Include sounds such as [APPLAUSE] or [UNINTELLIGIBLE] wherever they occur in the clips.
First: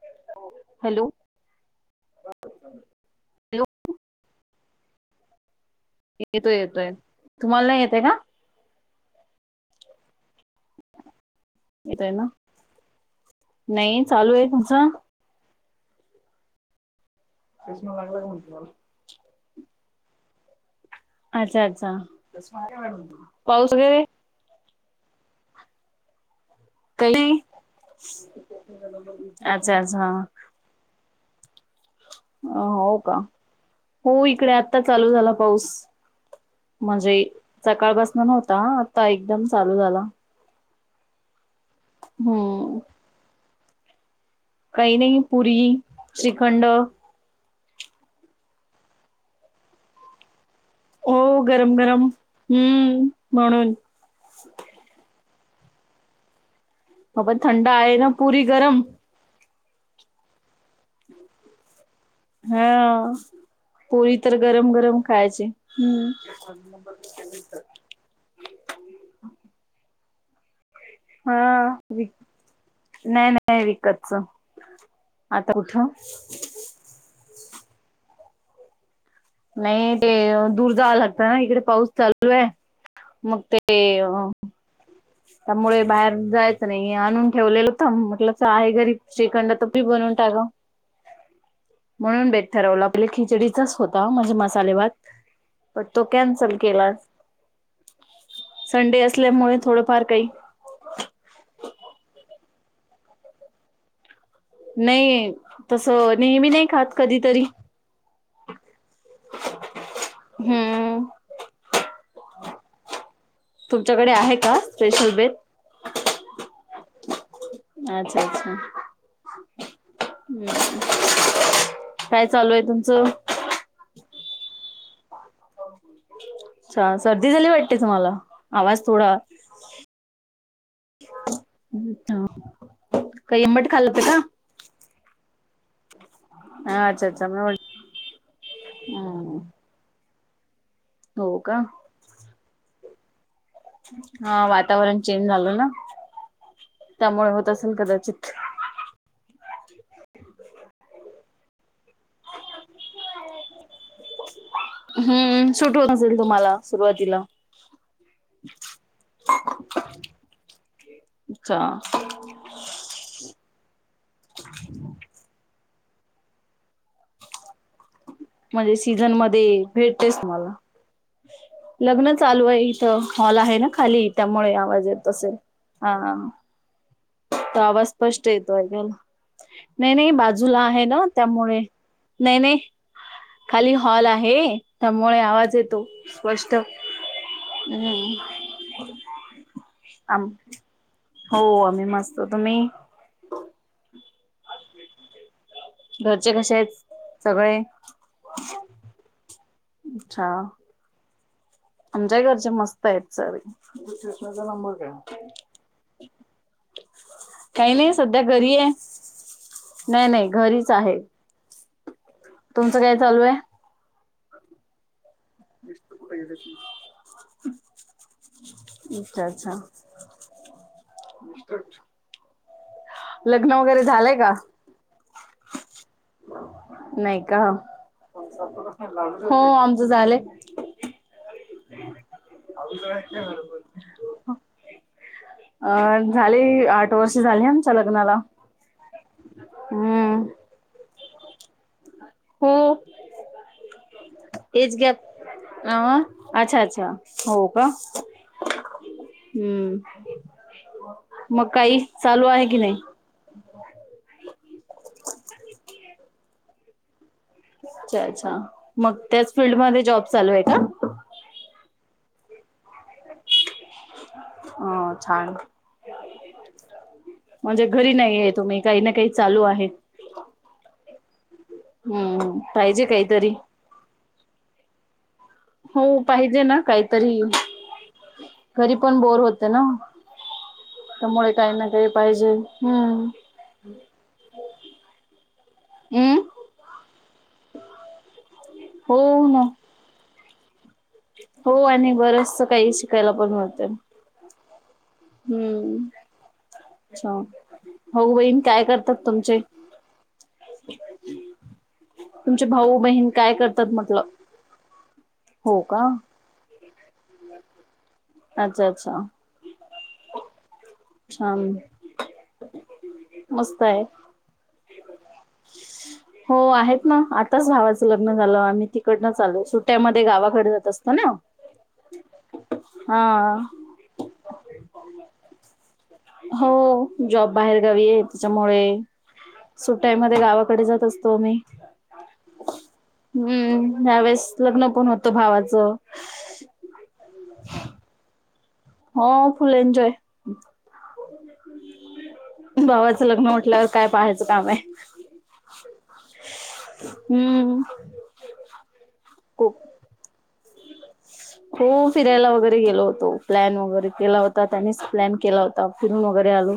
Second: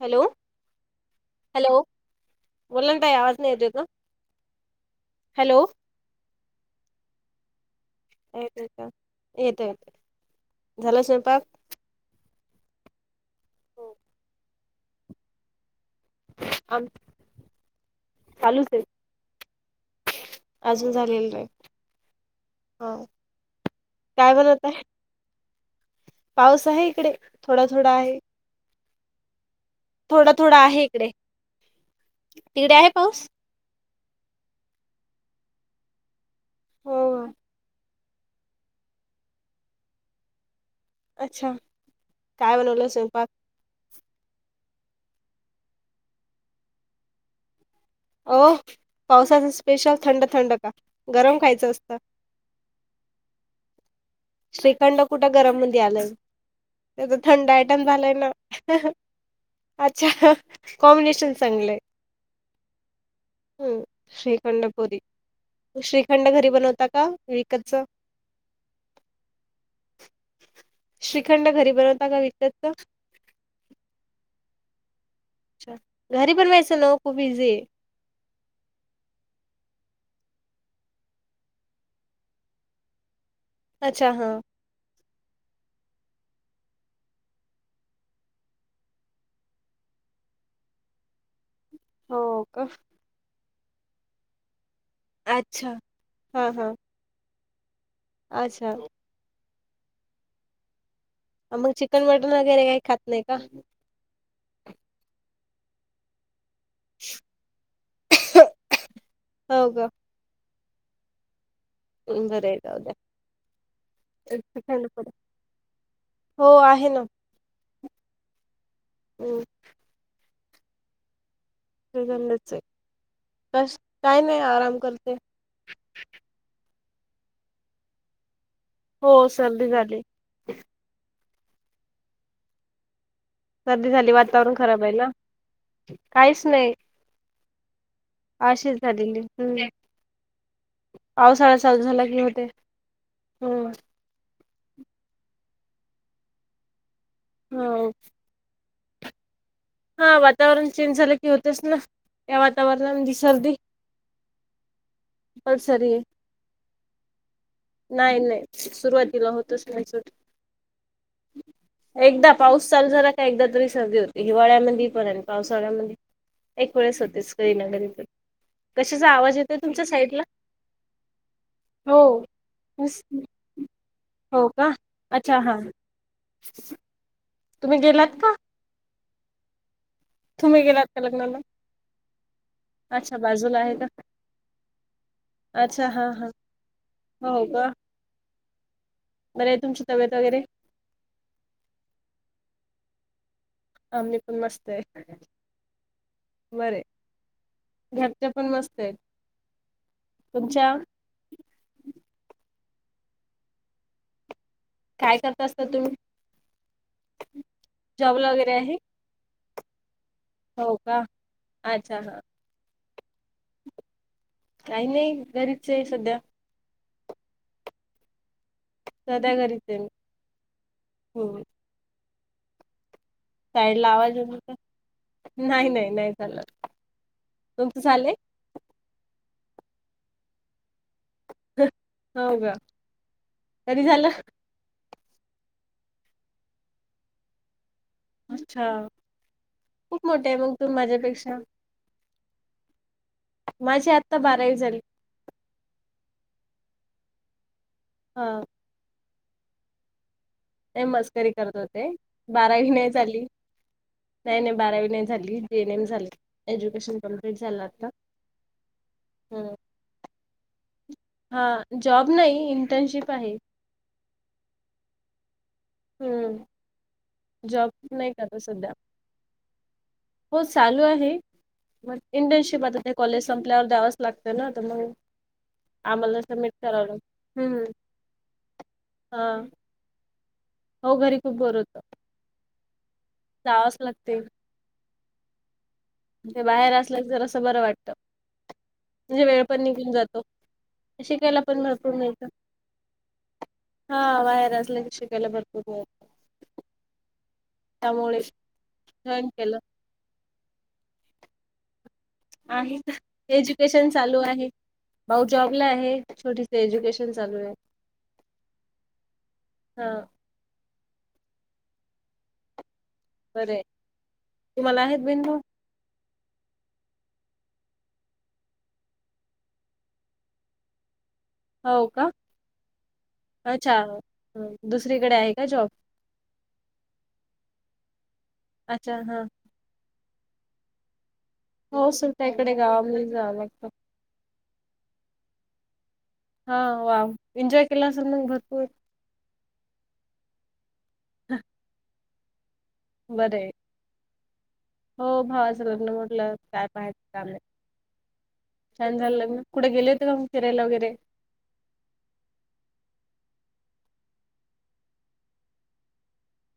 Hello hello hello ब टायज नाही हॅलो य का हॅलो येतो येतोय तुम्हाला येत का येत येत झालं स्वयपाक येतोय ना नाही चालू आहे तुझा अ चष्मा लागला का म्हण तुम्हाला? अजून झालेलं नाही अच्छा अच्छा हा पाऊस वगैरे? काय बनवत आहे पाऊस आहे इकडे काही नाही थोडा थोडा आहे. अच्छा अच्छा हा. थोडा थोडा आहे इकडे अ तिकडे आहे हो का पाऊस हो इकडे आता चालू झाला पाऊस. हो म्हणजे का? सकाळपासून नव्हता आता एकदम चालू झाला. अच्छा काय हम्म बनवलं स्वयंपाक? काही नाही पुरी, श्रीखंड, हो पावसाचा स्पेशल थंड थंड का. गरम हो खायचं असत गरम हम्म म्हणून श्रीखंड कुठे. गरम मध्ये आलं त्याचा पण थंड आयटम आहे झालाय ना. पुरी गरम अच्छा कॉम्बिनेशन चांगलंय हा. हम्म पोळी तर श्रीखंड गरम पुरी गरम खायचे श्रीखंड घरी हम्म. बनवता का [INAUDIBLE] विकतच? श्रीखंड घरी हा बनवता का विकतच? नाही नाही विकतच. आता कुठं अच्छा घरी पण वेसे लोकं इझी आहे. नाही ते दूर जावं लागत ना इकडे पाऊस चालू आहे. मग ते अच्छा हा. त्यामुळे बाहेर जायचं नाही आणून ठेवलेलंत म्हटल आहे घरीब श्रीखंड त पी बनव. का ग हो म्हणून बेट का? ठरवलं आप खिचडीचाच होता म्हणजे मसाले भात. अच्छा पण तो हा कॅन्सल हा केला. अच्छा संडे असल्यामुळे थोडंफार काही मग चिकन मटन वगैरे काही खात नाही का? नाही तस नेहमी नाही खात कधीतरी हो हम्म. हम्म. बरय जाऊद्या. तुमच्याकडे आहे का [UNINTELLIGIBLE] स्पेशल बेत हो आहे ना. अच्छा अच्छा हं. हम्म. [UNINTELLIGIBLE] काही नाही आराम करतोय. अच्छा सर्दी झाली वाटते तुम्हाला? आवाज हो थोडा सर्दी झाली. [UNINTELLIGIBLE] सर्दी खाल्लं होत झाली का? वातावरण खराब आहे ना, काहीच नाही. हा अच्छा अच्छा म अशेच झालेली. हम्म हो पावसाळा का चालू झाला की होते. हम्म हा वातावरण चेंज झालं ना. त्यामुळे होत असेल हो कदाचित. हा वातावरण चेंज झालं की होतच ना, या वातावरणा सर्दी. हम्म कंपल्सरी आहे. सुटवतेल तुम्हाला सुरुवातीला. नाही नाही सुरुवातीला होतच नाही सूट. अच्छा. एकदा पाऊस चालू झाला का एकदा तरी सर्दी होती हिवाळ्यामध्ये पण आणि पावसाळ्यामध्ये एक वेळेस होतेच कधी ना कधी तर. म्हणजे सीझन मध्ये भेटते तुम्हांला. लग्न हो. चालू इथं हॉल आहे ना खाली हो त्यामुळे का? आवाज येत असेलं अच्छा हा. त तुम्ही आवाज गेलात स्पष्ट का? येतो ऐकाल नाही नाही बाजूला तुम्ही आहे गेलात ना का लग्नाला? त्यामुळे नाही नाही. अच्छा बाजूला आहे खाली का? हॉल आहे त्यामुळे आवाज येतो अच्छा हा हा. स्पष्ट. हम्म. बरं आहे. तुमची तब्येत आम वगैरे? हो आम्ही मस्त. तुम्ही? आम्ही पण मस्त आहे. घरचे कसे आहेत? बरे. सगळे. घरचे पण मस्त आहेत. अच्छा! तुमच्या आमच्या घरचे मस्त आहेत सगळे. काय करत असता तुम्ही? काही नाही सध्या जॉबला वगैरे घरी आहे. नाही नाही घरीच हो आहे. का अच्छा हा. तुमचं काय चालू आहे? काही नाही घरीच आहे सध्या. अच्छा सध्या अच्छा घरीच आहे मी हम. लग्न साईड वगैरे ला झालंय आवाज येतो का? नाही नाही. नाही झालं नाही का, तुमचं झालंय हो आमचं झालंय. [INAUDIBLE] हो का कधी झालं अ झाले. आठ वर्ष झाली आम अच्छा खूप हम्म मोठे आहे, मग तुम्ही माझ्यापेक्षा. हो. माझी आत्ता बारावी एज झाली गॅप अ अच्छा! अच्छा! हो का? हा हम्म. ते मस्करी मग करत काही होते, चालू आहे की बारावी नाही झाली. नाही, नाही बारावी नाही झाली. जी एन एम झाले. एज्युकेशन कम्प्लीट झालं आता अच्छा. अच्छा. मग त्याच हम्म. फील्ड मध्ये जॉब चालू आहे का? हा जॉब नाही. इंटर्नशिप आहे हो छान! हम्म. म्हणजे जॉब घरी नाही का आहे आता तुम्ही सध्या? काही ना काही चालू आहे हो चालू आहे. मग हम्म इंटर्नशिप आता पाहिजे ते कॉलेज काहीतरी संपल्यावर द्यावच लागतं ना, तर मग. हो आम्हाला पाहिजे सबमिट ना करावं काहीतरी, लागतं. हम्म. घरी पण बोर हा होते ना. हो घरी त्यामुळे काही ना काही पाहिजे. हम्म. जावाच लागते. हम् म्हणजे बाहेर असल् की जरासं बरं वाटत. हो म्हणजे ना वेळ पण निघून जातो. शिकायला हो पण आणि भरपूर मिळतं बरेचस काही शिकायला पण होत. हा बाहेर असलं की शिकायला भरपूर हम्म, मिळतं. अच्छा. भाऊ, त्यामुळे बहीण काय करतात जॉईन तुमचे? केलं तुमचे भाऊ आहे बहीण काय करतात एज्युकेशन म्हटलं चालू आहे. भाऊ हो जॉबला का आहे. छोटी एज्युकेशन चालू आहे. अच्छा अच्छा! हा हा. बरे तुम्हाला आहेत? बहीण -भाऊ. हो आहेत ना. आताच भावाचं लग्न झालं आम्ही तिकडनंच आलोय, सुट्यामध्ये गावाकडे जात असतो ना. हो का, हा अच्छा! दुसरीकडे आहे का जॉब? हो जॉब बाहेर गावी आहे, त्याच्यामुळे अच्छा हा. सुट्टायमध्ये गावाकडे जात अस. तो. मी हो सुट्ट्या इकडे गावामध्ये जावं लागतं. हम्म ह्यावेळेस लग्न पण होतं भावाचं. हा वा एन्जॉय केला असेल मग भरपूर. हो. Full enjoy. ह भावाचं लग्न म्हटल्यावर काय पाहायचं काम आहे. हो भावाचं लग्न म्हटलं काय पाहायचं काम हम्म ये छान झालं लग्न खूप कुठे गेले होते का मंग फिरायला वगैरे हो फिरायला वगैरे गेलो होतो. प्लॅन वगैरे केला होता त्यानीच प्लॅन केला होता फिरून वगैरे आलो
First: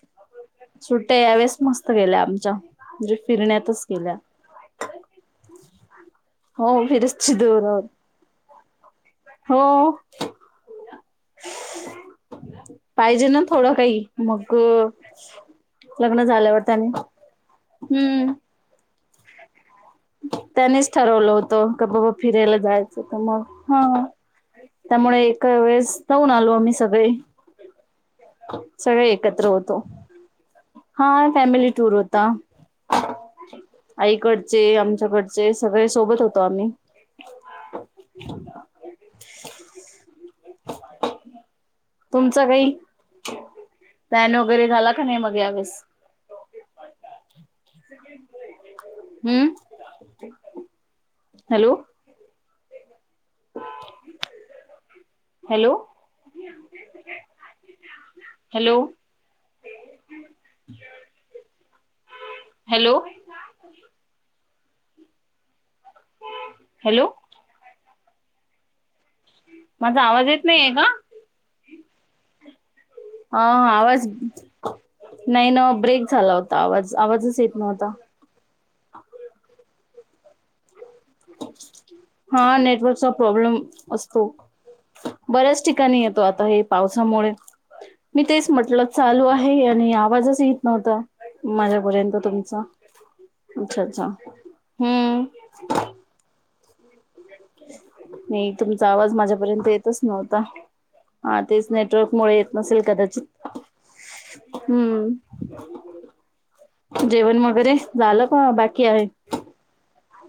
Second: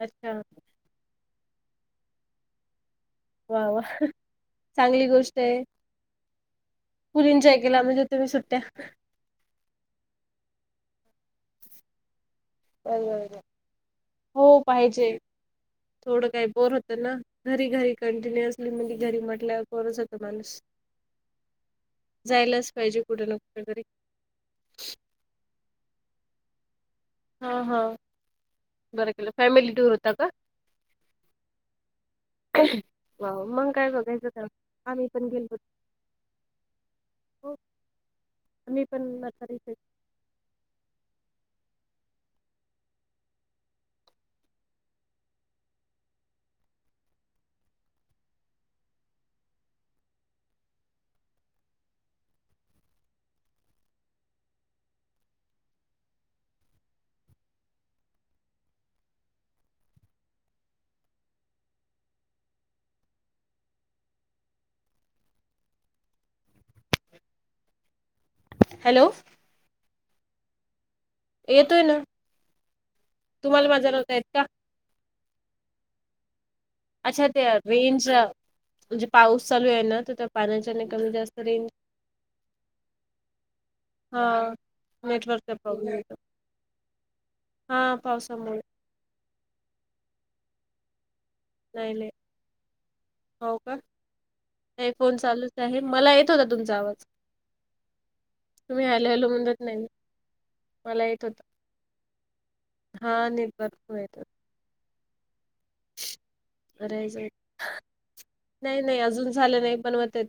अच्छा सुट्ट्या ह्या वेळेस मस्त गेल्या आमच्या. म्हणजे वा वा फिरण्यातच गेला. चांगली गोष्ट आहे. हो फुल फिरस्ती एन्जॉय दौरा केला होता. म्हणजे तुम्ही सुट्ट्या हो. बरोबर पाहिजे आहे. ना थोडं काही हो मग पाहिजे. लग्न थोडं काही झाल्यावर बोर त्याने होतं ना घरी घरी कंटिन्युअसली मुली घरी म्हटल्या व त्यानीच ठरवलं होतं क बाबा फिरायला जायलाच पाहिजे जायचं तर कुठे ना मग कुठे तरी ह त्यामुळे एका वेळेस जाऊन आलो आम्ही सगळे हा हा. सगळे बरं केलं एकत्र फॅमिली होतो. टूर होता का? हा. फॅमिली टूर होता. वा मग काय बघायचं काम आईकडचे आम्ही आमच्याकडचे सगळे सोबत होतो आम्ही. हो. मी पण नकारच [INAUDIBLE] तुमच काही पॅन वगैरे झाला का नाही? मग यावेळेस. [INAUDIBLE] हम्म.. hello. Hello. Hello. Hello. Hello. Hello. माझा आवाज येत नाहीये का? येतोय ना. अ तुम्हाला माझा आवाज नव्हता येत का नाही ना ब्रेक झाला हो अच्छा ते रेंज म्हणजे पाऊस चालू आहे ना, तर त्या पाण्याच्याने कमी जास्त रेन्ज हा नेटवर्कचा प्रॉब्लेम हा असतो. नेटवर्कचा बऱ्याच प्रॉब्लेम ठिकाणी येतो आता हे पावसामुळे हा मी तेच पावसामुळे म्हटलं चालू आहे आणि आवाजच येत नव्हता. नाही नाही माझ्यापर्यंत तुमचा. हो का अच्छा अच्छा नाही फोन हम्म चालूच आहे. मला येत होता तुमचा आवाज. नाही तुम्ही तुमचा हॅलो आवाज हॅलो म्हणत माझ्यापर्यंत नाही येतच नव्हता. मला येत हा होता तेच नेटवर्क मुळे येत नसेल हा कदाचित. नेटवर्कमुळे येत हम्म. [INAUDIBLE] करायचं जेवण वगैरे झालं का नाही बाकी नाही आहे? अजून झालं नाही बनवत आहेत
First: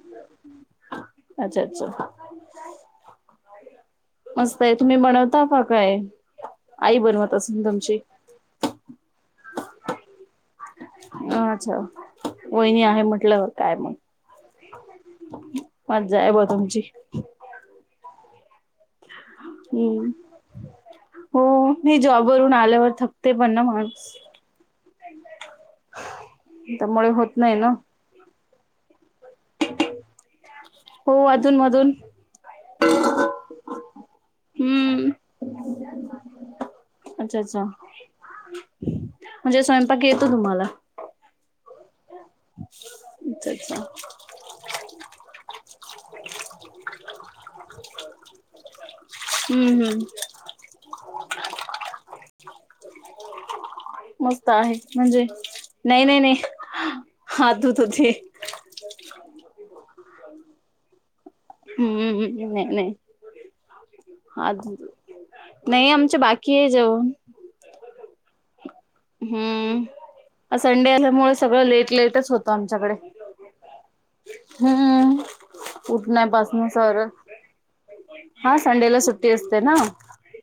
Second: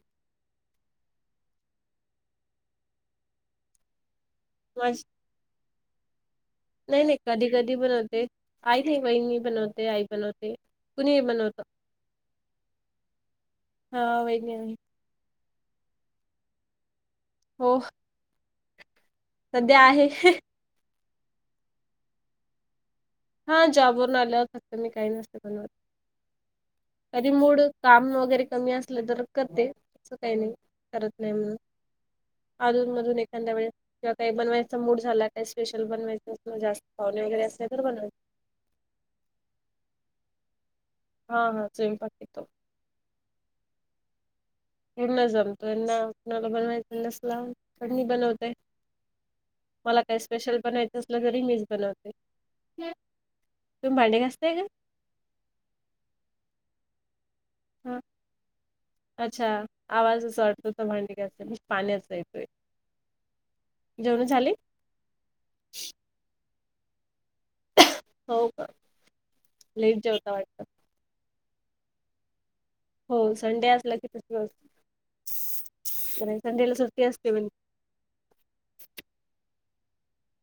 अच्छा अच्छा. मस्त आहे तुम्ही माझी बनवता का काय? आई नाही नाही बनवत कधी असेल कधी तुमची बनवते आई नाही वहिनी बनवते, आई बनवते. कुणीही बनवत. अच्छा वहिणी आहे म्हटल्यावर काय मग वहिनी आहे मज्जा आहे भो तुमची. हो. सध्या आहे हम्म ह. हो मी जॉबवरून आल्यावर थक हा जॉबवरून आलं फक्त मी काही नसत त्यामुळे कधी होत नाही मूड ना काम वगैरे कमी असले तर करते अस काही नाही करत हो नाही म्हणून अधून मधून अजून मधून एखाद्या वेळे किंवा काही बनवायचा मूड हम्म झाला काय स्पेशल बनवायच जास्त अच्छा वगैर अस अच्छा तर बन म्हणजे स्वयंपाक येतो तुम्हाला? हा हा [UNINTELLIGIBLE] [UNINTELLIGIBLE] अमेझॉम तोना आपला बनवायचं लस लाव कणी बनवतय. हम्म मला काही हम्म स्पेशल बनायचं असल तरी मीच बनवते. तुम्ही भांडे मस्त घासताय का? आहे म्हणजे नाही नाही नाही हात धूत हा होती. अच्छा आवाज वाटतो त भांडी घासताना पाण्याचा येतोय. हम्म नाही नाही. जेवण आ झाले? नाही आमच्या बाकी आहे जेऊण. हो का लेट जेवता वाटत. हम्म संडे असल्यामुळे सगळ लेट लेटच होत आमच्याकडे हो संडे असला की तसच पाासून संडेला स सुट्टी असते म्हण हा संडेला सुट्टी असते ना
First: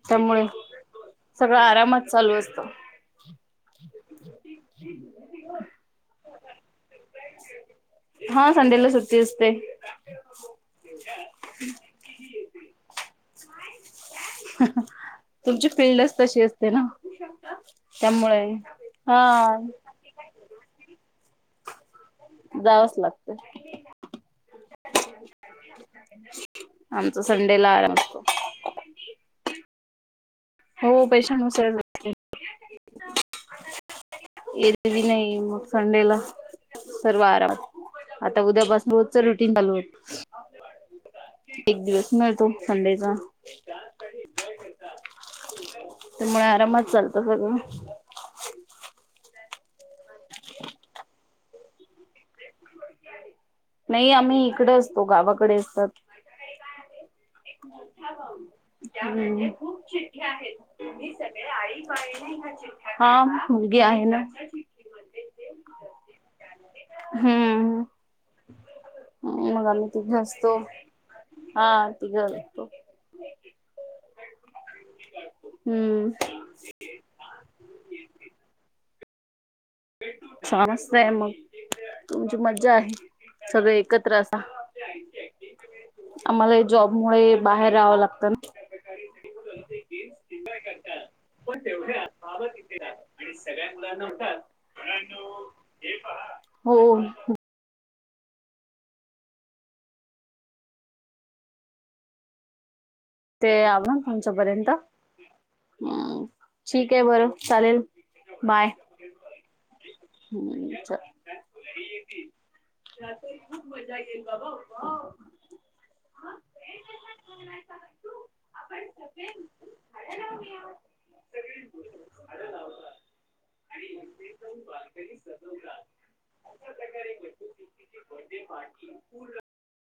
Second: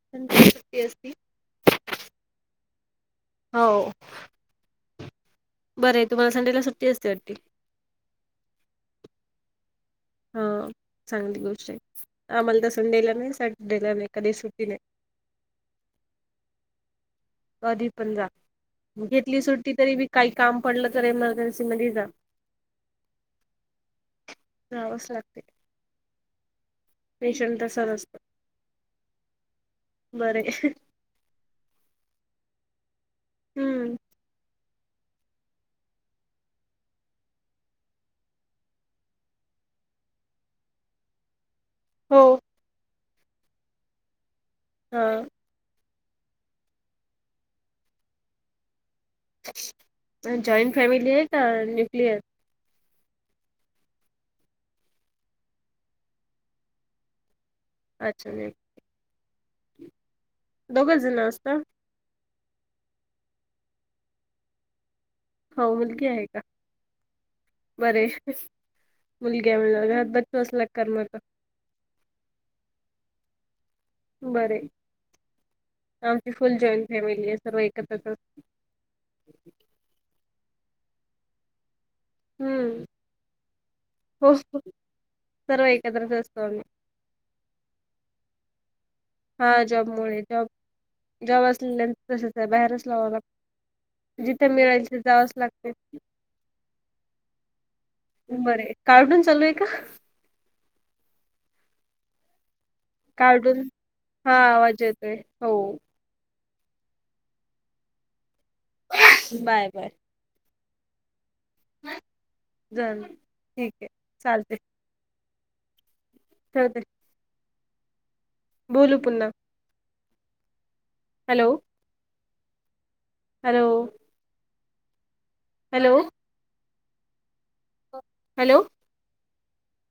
त्यामुळे संडेला सुट्टी असती सगळं आरामात चालू असतं. हो. [UNINTELLIGIBLE] बर आहे तुम्हाला संडेला सुट्टी अस हा संडेला सुट्टी अस असते. हा चांगली गोष्ट आहे आम्हाला तर संडेला नाही सॅटर्डेला नाही. कधी सुट्टी नाही तुमची फिल्डच तशी असते ना. कधी पण जा त्यामुळे घेतली हा सुट्टी तरी बी काही काम पडलं तर एमर्जन्सी मध्येच जा. जावंच लागत. जावंच लागते आमचा संडे पेशंट ला तसच आराम असत असतो. बरे हो पैशानसळ हम्म नाही मग संडेला. सर्व आरामात आता उद्या बस रोजच रुटीन चालू होत एक दिवस हो मिळतो संडेचा हा त्यामुळे आरामात चालतं सगळं. जॉइंट फॅमिली आहे का न्युक्लियर नाही आम्ही इकडे असतो गावाकडे असतात. अच्छा हम्म. दोघं जण असता. हा मुलगी आहे ना. हो मुलगी आहे का हम्म बर ये. मुलग्या मग आम्ही म्हत तिघ बघत असतो असला करमत. [UNINTELLIGIBLE] बर ये. हम्म आमची फुल जॉईंट फॅमिली आहे सर्व एकत्रचच. छानच त हे मंग. तुमची मज्जा हम्म आहे सगळे एकत्र हो असा. हो. सर्व एकत्रच असतो आम्हाला आम्ही जॉब मुळे बाहेर राहावं लागतं ना. हा जॉब मु जॉब जॉब असलेल्या तसच आहे बाहेरच लावा लाग [UNINTELLIGIBLE] जावच लागते. हो बर काढून चालू आहे का. ते कार्टून आ ना तुमच्या हा पर्यंत आवाज येतोय हो ह ठीक आहे बरं चालेल बाय. बाय बाय झालं ठीक आहे चालते [UNINTELLIGIBLE] ठेवते. [UNINTELLIGIBLE] बोलू पुन्हा [UNINTELLIGIBLE] हॅलो हॅलो बार्गेनिंग कर हॅलो अशा प्रकारे हॅलो.